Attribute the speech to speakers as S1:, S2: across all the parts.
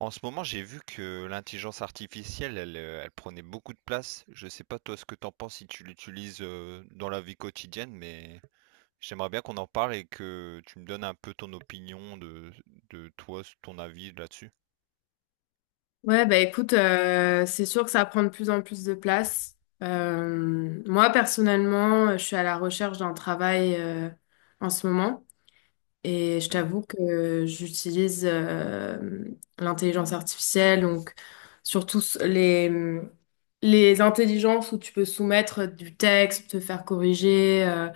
S1: En ce moment, j'ai vu que l'intelligence artificielle, elle, elle prenait beaucoup de place. Je sais pas toi ce que t'en penses si tu l'utilises dans la vie quotidienne, mais j'aimerais bien qu'on en parle et que tu me donnes un peu ton opinion de toi, ton avis là-dessus.
S2: Ouais, bah écoute, c'est sûr que ça prend de plus en plus de place. Moi, personnellement, je suis à la recherche d'un travail en ce moment et je
S1: Hmm.
S2: t'avoue que j'utilise l'intelligence artificielle, donc surtout les intelligences où tu peux soumettre du texte, te faire corriger,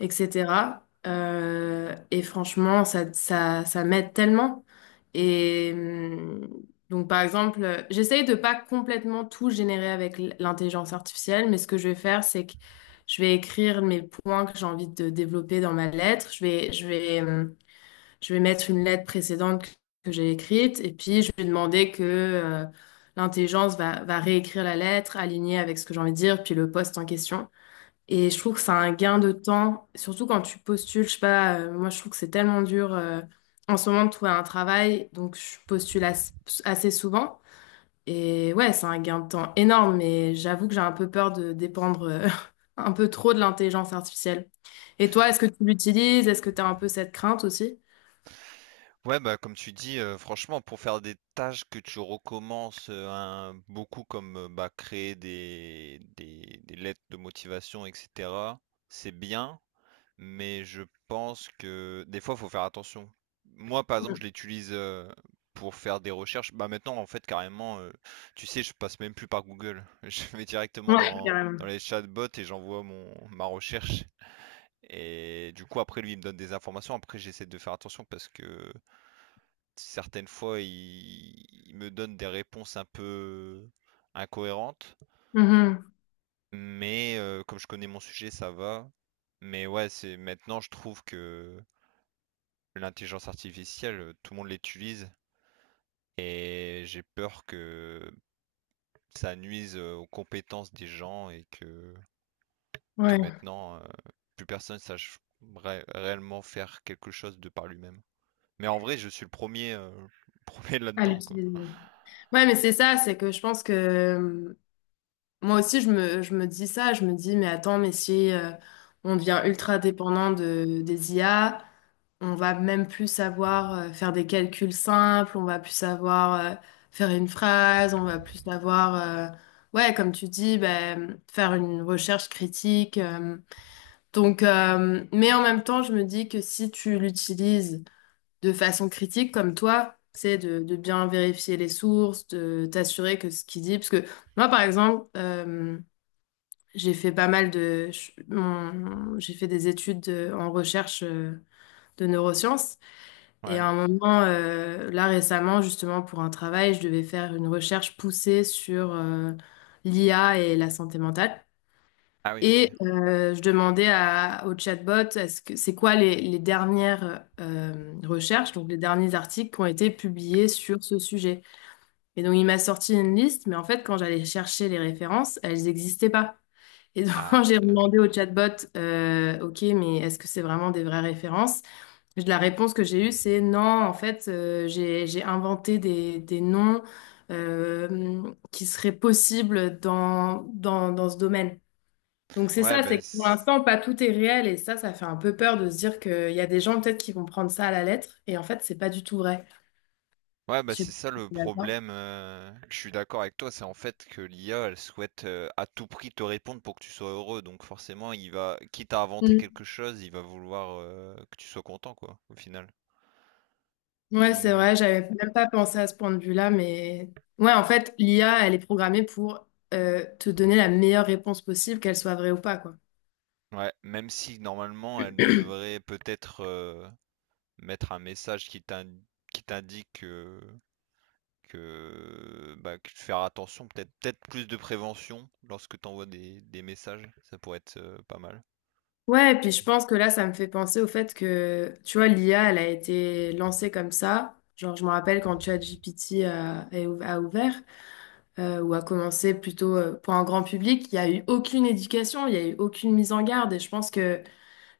S2: etc. Et franchement, ça m'aide tellement. Et donc, par exemple, j'essaye de pas complètement tout générer avec l'intelligence artificielle, mais ce que je vais faire, c'est que je vais écrire mes points que j'ai envie de développer dans ma lettre. Je vais mettre une lettre précédente que j'ai écrite, et puis je vais demander que l'intelligence va réécrire la lettre, alignée avec ce que j'ai envie de dire, puis le poste en question. Et je trouve que c'est un gain de temps, surtout quand tu postules. Je sais pas, moi je trouve que c'est tellement dur en ce moment de trouver un travail, donc je postule assez souvent. Et ouais, c'est un gain de temps énorme, mais j'avoue que j'ai un peu peur de dépendre un peu trop de l'intelligence artificielle. Et toi, est-ce que tu l'utilises? Est-ce que tu as un peu cette crainte aussi?
S1: Ouais, bah comme tu dis, franchement, pour faire des tâches que tu recommences beaucoup comme bah, créer des lettres de motivation, etc., c'est bien, mais je pense que des fois, il faut faire attention. Moi, par exemple, je
S2: Mm.
S1: l'utilise pour faire des recherches. Bah maintenant, en fait, carrément, tu sais, je passe même plus par Google. Je vais directement
S2: Ouais,
S1: dans,
S2: carrément.
S1: dans les chatbots et j'envoie mon ma recherche. Et du coup, après, lui, il me donne des informations. Après, j'essaie de faire attention parce que certaines fois, il me donne des réponses un peu incohérentes.
S2: Mhm.
S1: Mais comme je connais mon sujet, ça va. Mais ouais, c'est maintenant, je trouve que l'intelligence artificielle, tout le monde l'utilise et j'ai peur que ça nuise aux compétences des gens et que
S2: Ouais,
S1: maintenant, plus personne sache réellement faire quelque chose de par lui-même. Mais en vrai, je suis le premier, le premier
S2: à
S1: là-dedans, quoi.
S2: l'utiliser. Ouais, mais c'est ça, c'est que je pense que moi aussi, je me dis ça, je me dis, mais attends, mais si on devient ultra dépendant des IA, on va même plus savoir faire des calculs simples, on va plus savoir faire une phrase, on va plus savoir, euh, ouais, comme tu dis, ben, faire une recherche critique. Donc, mais en même temps, je me dis que si tu l'utilises de façon critique, comme toi, c'est de bien vérifier les sources, de t'assurer que ce qu'il dit, parce que moi, par exemple, j'ai fait pas mal j'ai fait des études en recherche de neurosciences. Et à
S1: Ouais.
S2: un moment, là récemment, justement, pour un travail, je devais faire une recherche poussée sur l'IA et la santé mentale.
S1: Ah oui, ok.
S2: Et je demandais au chatbot, est-ce que c'est quoi les dernières recherches, donc les derniers articles qui ont été publiés sur ce sujet? Et donc, il m'a sorti une liste, mais en fait, quand j'allais chercher les références, elles n'existaient pas. Et donc,
S1: Ah,
S2: quand j'ai
S1: ok.
S2: demandé au chatbot, OK, mais est-ce que c'est vraiment des vraies références? La réponse que j'ai eue, c'est non, en fait, j'ai inventé des noms qui seraient possibles dans ce domaine. Donc, c'est
S1: Ouais,
S2: ça,
S1: ben,
S2: c'est que pour l'instant, pas tout est réel. Et ça fait un peu peur de se dire qu'il y a des gens peut-être qui vont prendre ça à la lettre. Et en fait, c'est pas du tout vrai.
S1: ouais, bah,
S2: Je sais
S1: c'est
S2: pas
S1: ça
S2: si
S1: le
S2: t'es d'accord.
S1: problème, je suis d'accord avec toi, c'est en fait que l'IA, elle souhaite, à tout prix te répondre pour que tu sois heureux, donc forcément, il va, quitte à inventer quelque chose, il va vouloir, que tu sois content, quoi, au final.
S2: Ouais, c'est
S1: Mais
S2: vrai, j'avais même pas pensé à ce point de vue-là, mais ouais, en fait, l'IA, elle est programmée pour te donner la meilleure réponse possible, qu'elle soit vraie ou pas, quoi.
S1: ouais, même si normalement, elle devrait peut-être, mettre un message qui t'indique, que, bah, que faire attention, peut-être plus de prévention lorsque tu envoies des messages, ça pourrait être, pas mal,
S2: Ouais, et puis je
S1: je
S2: pense que là, ça me fait penser au fait que, tu vois, l'IA, elle a été lancée comme ça. Genre, je me rappelle quand ChatGPT a ouvert, ou a commencé plutôt pour un grand public, il n'y a eu aucune éducation, il n'y a eu aucune mise en garde. Et je pense que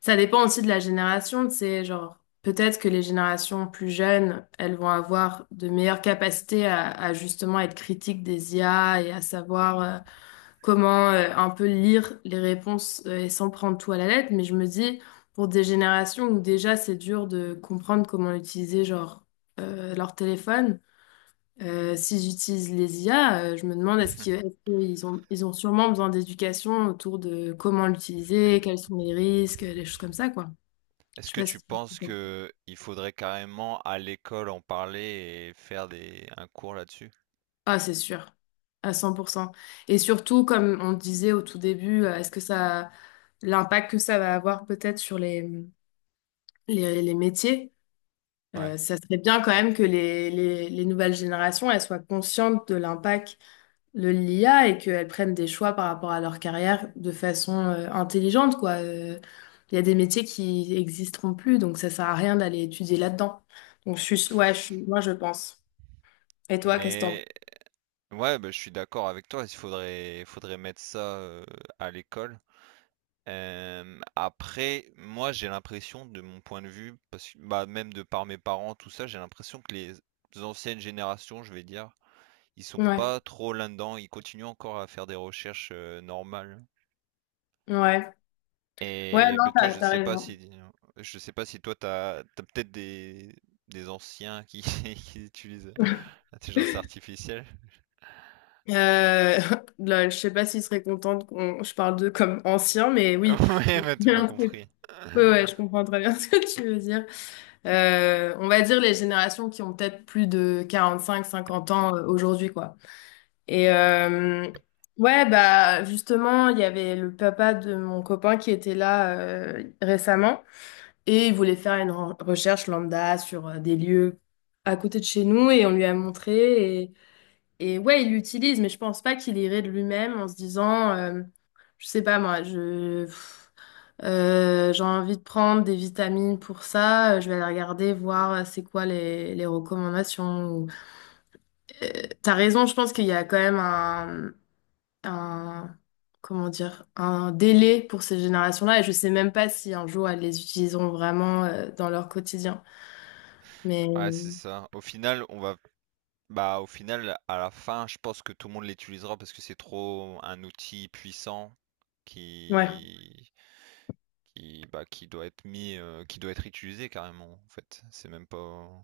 S2: ça dépend aussi de la génération, c'est genre peut-être que les générations plus jeunes, elles vont avoir de meilleures capacités à justement être critiques des IA et à savoir comment un peu lire les réponses et sans prendre tout à la lettre. Mais je me dis, pour des générations où déjà c'est dur de comprendre comment utiliser genre leur téléphone, s'ils utilisent les IA, je me demande
S1: trouve.
S2: ils ont sûrement besoin d'éducation autour de comment l'utiliser, quels sont les risques, des choses comme ça, quoi. Je
S1: Est-ce
S2: sais
S1: que
S2: pas
S1: tu
S2: si...
S1: penses que il faudrait carrément à l'école en parler et faire des un cours là-dessus?
S2: Ah, c'est sûr, à 100%. Et surtout, comme on disait au tout début, est-ce que ça, l'impact que ça va avoir peut-être sur les métiers,
S1: Ouais.
S2: ça serait bien quand même que les nouvelles générations, elles soient conscientes de l'impact de l'IA et qu'elles prennent des choix par rapport à leur carrière de façon intelligente, quoi. Il y a des métiers qui existeront plus, donc ça sert à rien d'aller étudier là-dedans. Donc, je suis, ouais, je suis, moi, je pense. Et toi, qu'est-ce que t'en penses?
S1: Mais ouais, bah, je suis d'accord avec toi, il faudrait, mettre ça à l'école. Après, moi j'ai l'impression de mon point de vue, parce que bah, même de par mes parents, tout ça, j'ai l'impression que les anciennes générations, je vais dire, ils sont
S2: Ouais,
S1: pas trop là-dedans, ils continuent encore à faire des recherches normales.
S2: ouais. Ouais,
S1: Et
S2: non,
S1: ben, toi,
S2: t'as raison.
S1: je sais pas si toi t'as peut-être des anciens qui, qui utilisent l'intelligence artificielle.
S2: Euh, là, je sais pas s'il serait content qu'on je parle d'eux comme anciens, mais oui,
S1: Ouais, bah, tu m'as
S2: ouais,
S1: compris.
S2: ouais, je comprends très bien ce que tu veux dire. On va dire les générations qui ont peut-être plus de 45 50 ans aujourd'hui, quoi. Et ouais, bah justement, il y avait le papa de mon copain qui était là récemment et il voulait faire une recherche lambda sur des lieux à côté de chez nous et on lui a montré. Et ouais, il l'utilise, mais je pense pas qu'il irait de lui-même en se disant, je sais pas moi, j'ai envie de prendre des vitamines pour ça, je vais aller regarder, voir c'est quoi les recommandations. Euh, T'as raison, je pense qu'il y a quand même un, comment dire, un délai pour ces générations-là, et je sais même pas si un jour elles les utiliseront vraiment, dans leur quotidien.
S1: Ouais, c'est
S2: Mais
S1: ça. Au final, on va bah au final à la fin, je pense que tout le monde l'utilisera parce que c'est trop un outil puissant
S2: ouais.
S1: qui, qui doit être mis, qui doit être utilisé carrément en fait. C'est même pas...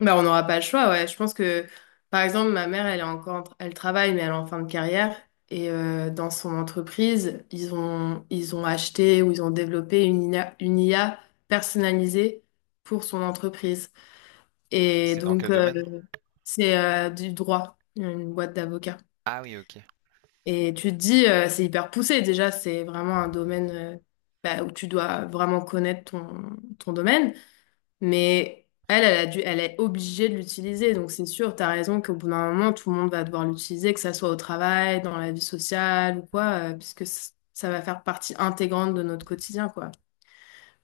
S2: Bah, on n'aura pas le choix, ouais. Je pense que, par exemple, ma mère, elle est encore, elle travaille, mais elle est en fin de carrière. Et dans son entreprise, ils ont acheté ou ils ont développé une IA, une IA personnalisée pour son entreprise. Et
S1: C'est dans
S2: donc,
S1: quel domaine?
S2: c'est du droit, une boîte d'avocats.
S1: Ah oui, ok.
S2: Et tu te dis, c'est hyper poussé. Déjà, c'est vraiment un domaine bah, où tu dois vraiment connaître ton domaine. Mais elle, elle a dû, elle est obligée de l'utiliser. Donc c'est sûr, t'as raison qu'au bout d'un moment, tout le monde va devoir l'utiliser, que ça soit au travail, dans la vie sociale ou quoi, puisque ça va faire partie intégrante de notre quotidien, quoi.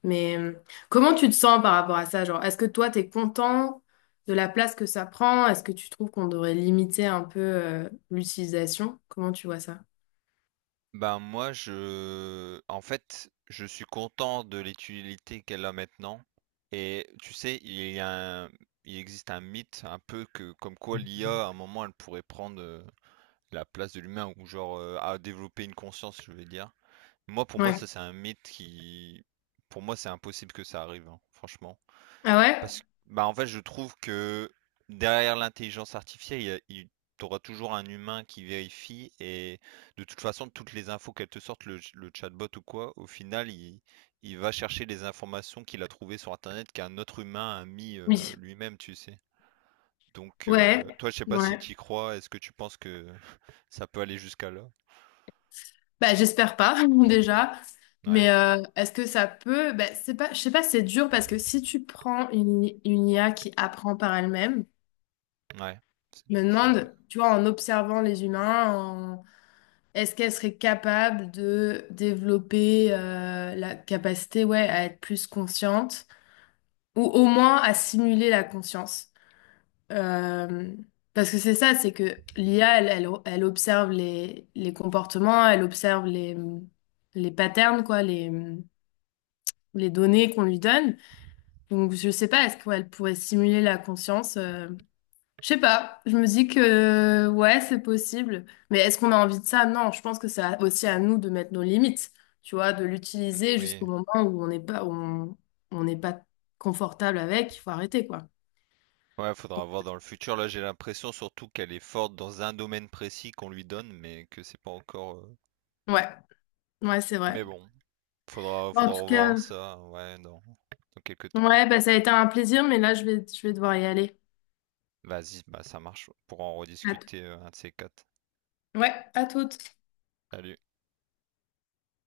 S2: Mais comment tu te sens par rapport à ça? Genre, est-ce que toi, t'es content de la place que ça prend? Est-ce que tu trouves qu'on devrait limiter un peu l'utilisation? Comment tu vois ça?
S1: Ben moi je, en fait, je suis content de l'utilité qu'elle a maintenant et tu sais, il existe un mythe un peu, que comme quoi l'IA à un moment elle pourrait prendre la place de l'humain ou genre à développer une conscience, je veux dire. Moi pour moi
S2: Ouais.
S1: ça c'est un mythe qui... Pour moi c'est impossible que ça arrive, hein, franchement.
S2: Ah ouais?
S1: Parce que, bah, en fait, je trouve que derrière l'intelligence artificielle, il y a- il- t'auras toujours un humain qui vérifie et de toute façon, toutes les infos qu'elle te sorte, le chatbot ou quoi, au final, il va chercher les informations qu'il a trouvées sur Internet qu'un autre humain a mis
S2: Oui.
S1: lui-même, tu sais. Donc,
S2: Ouais.
S1: toi, je sais pas si
S2: Ouais.
S1: tu y crois, est-ce que tu penses que ça peut aller jusqu'à là?
S2: Bah, j'espère pas déjà.
S1: Ouais,
S2: Mais est-ce que ça peut? Bah, c'est pas, je sais pas, si c'est dur parce que si tu prends une IA qui apprend par elle-même,
S1: ouais,
S2: je me
S1: c'est vrai.
S2: demande, tu vois, en observant les humains, est-ce qu'elle serait capable de développer la capacité, ouais, à être plus consciente ou au moins à simuler la conscience? Euh, Parce que c'est ça, c'est que l'IA, elle observe les comportements, elle observe les patterns, quoi, les données qu'on lui donne. Donc, je sais pas, est-ce qu'elle pourrait simuler la conscience? Je sais pas. Je me dis que, ouais, c'est possible. Mais est-ce qu'on a envie de ça? Non, je pense que c'est aussi à nous de mettre nos limites, tu vois, de l'utiliser
S1: Oui.
S2: jusqu'au moment où on n'est pas, où on n'est pas confortable avec. Il faut arrêter, quoi.
S1: Ouais, faudra voir dans le futur. Là, j'ai l'impression surtout qu'elle est forte dans un domaine précis qu'on lui donne, mais que c'est pas encore. Euh,
S2: Ouais, ouais, c'est vrai.
S1: mais bon,
S2: En
S1: faudra
S2: tout cas,
S1: revoir ça, ouais, dans, dans quelques temps.
S2: ouais, bah, ça a été un plaisir, mais là, je vais devoir y aller.
S1: Vas-y, bah ça marche. Pour en
S2: À t-
S1: rediscuter un de ces quatre.
S2: Ouais, à toutes.
S1: Salut.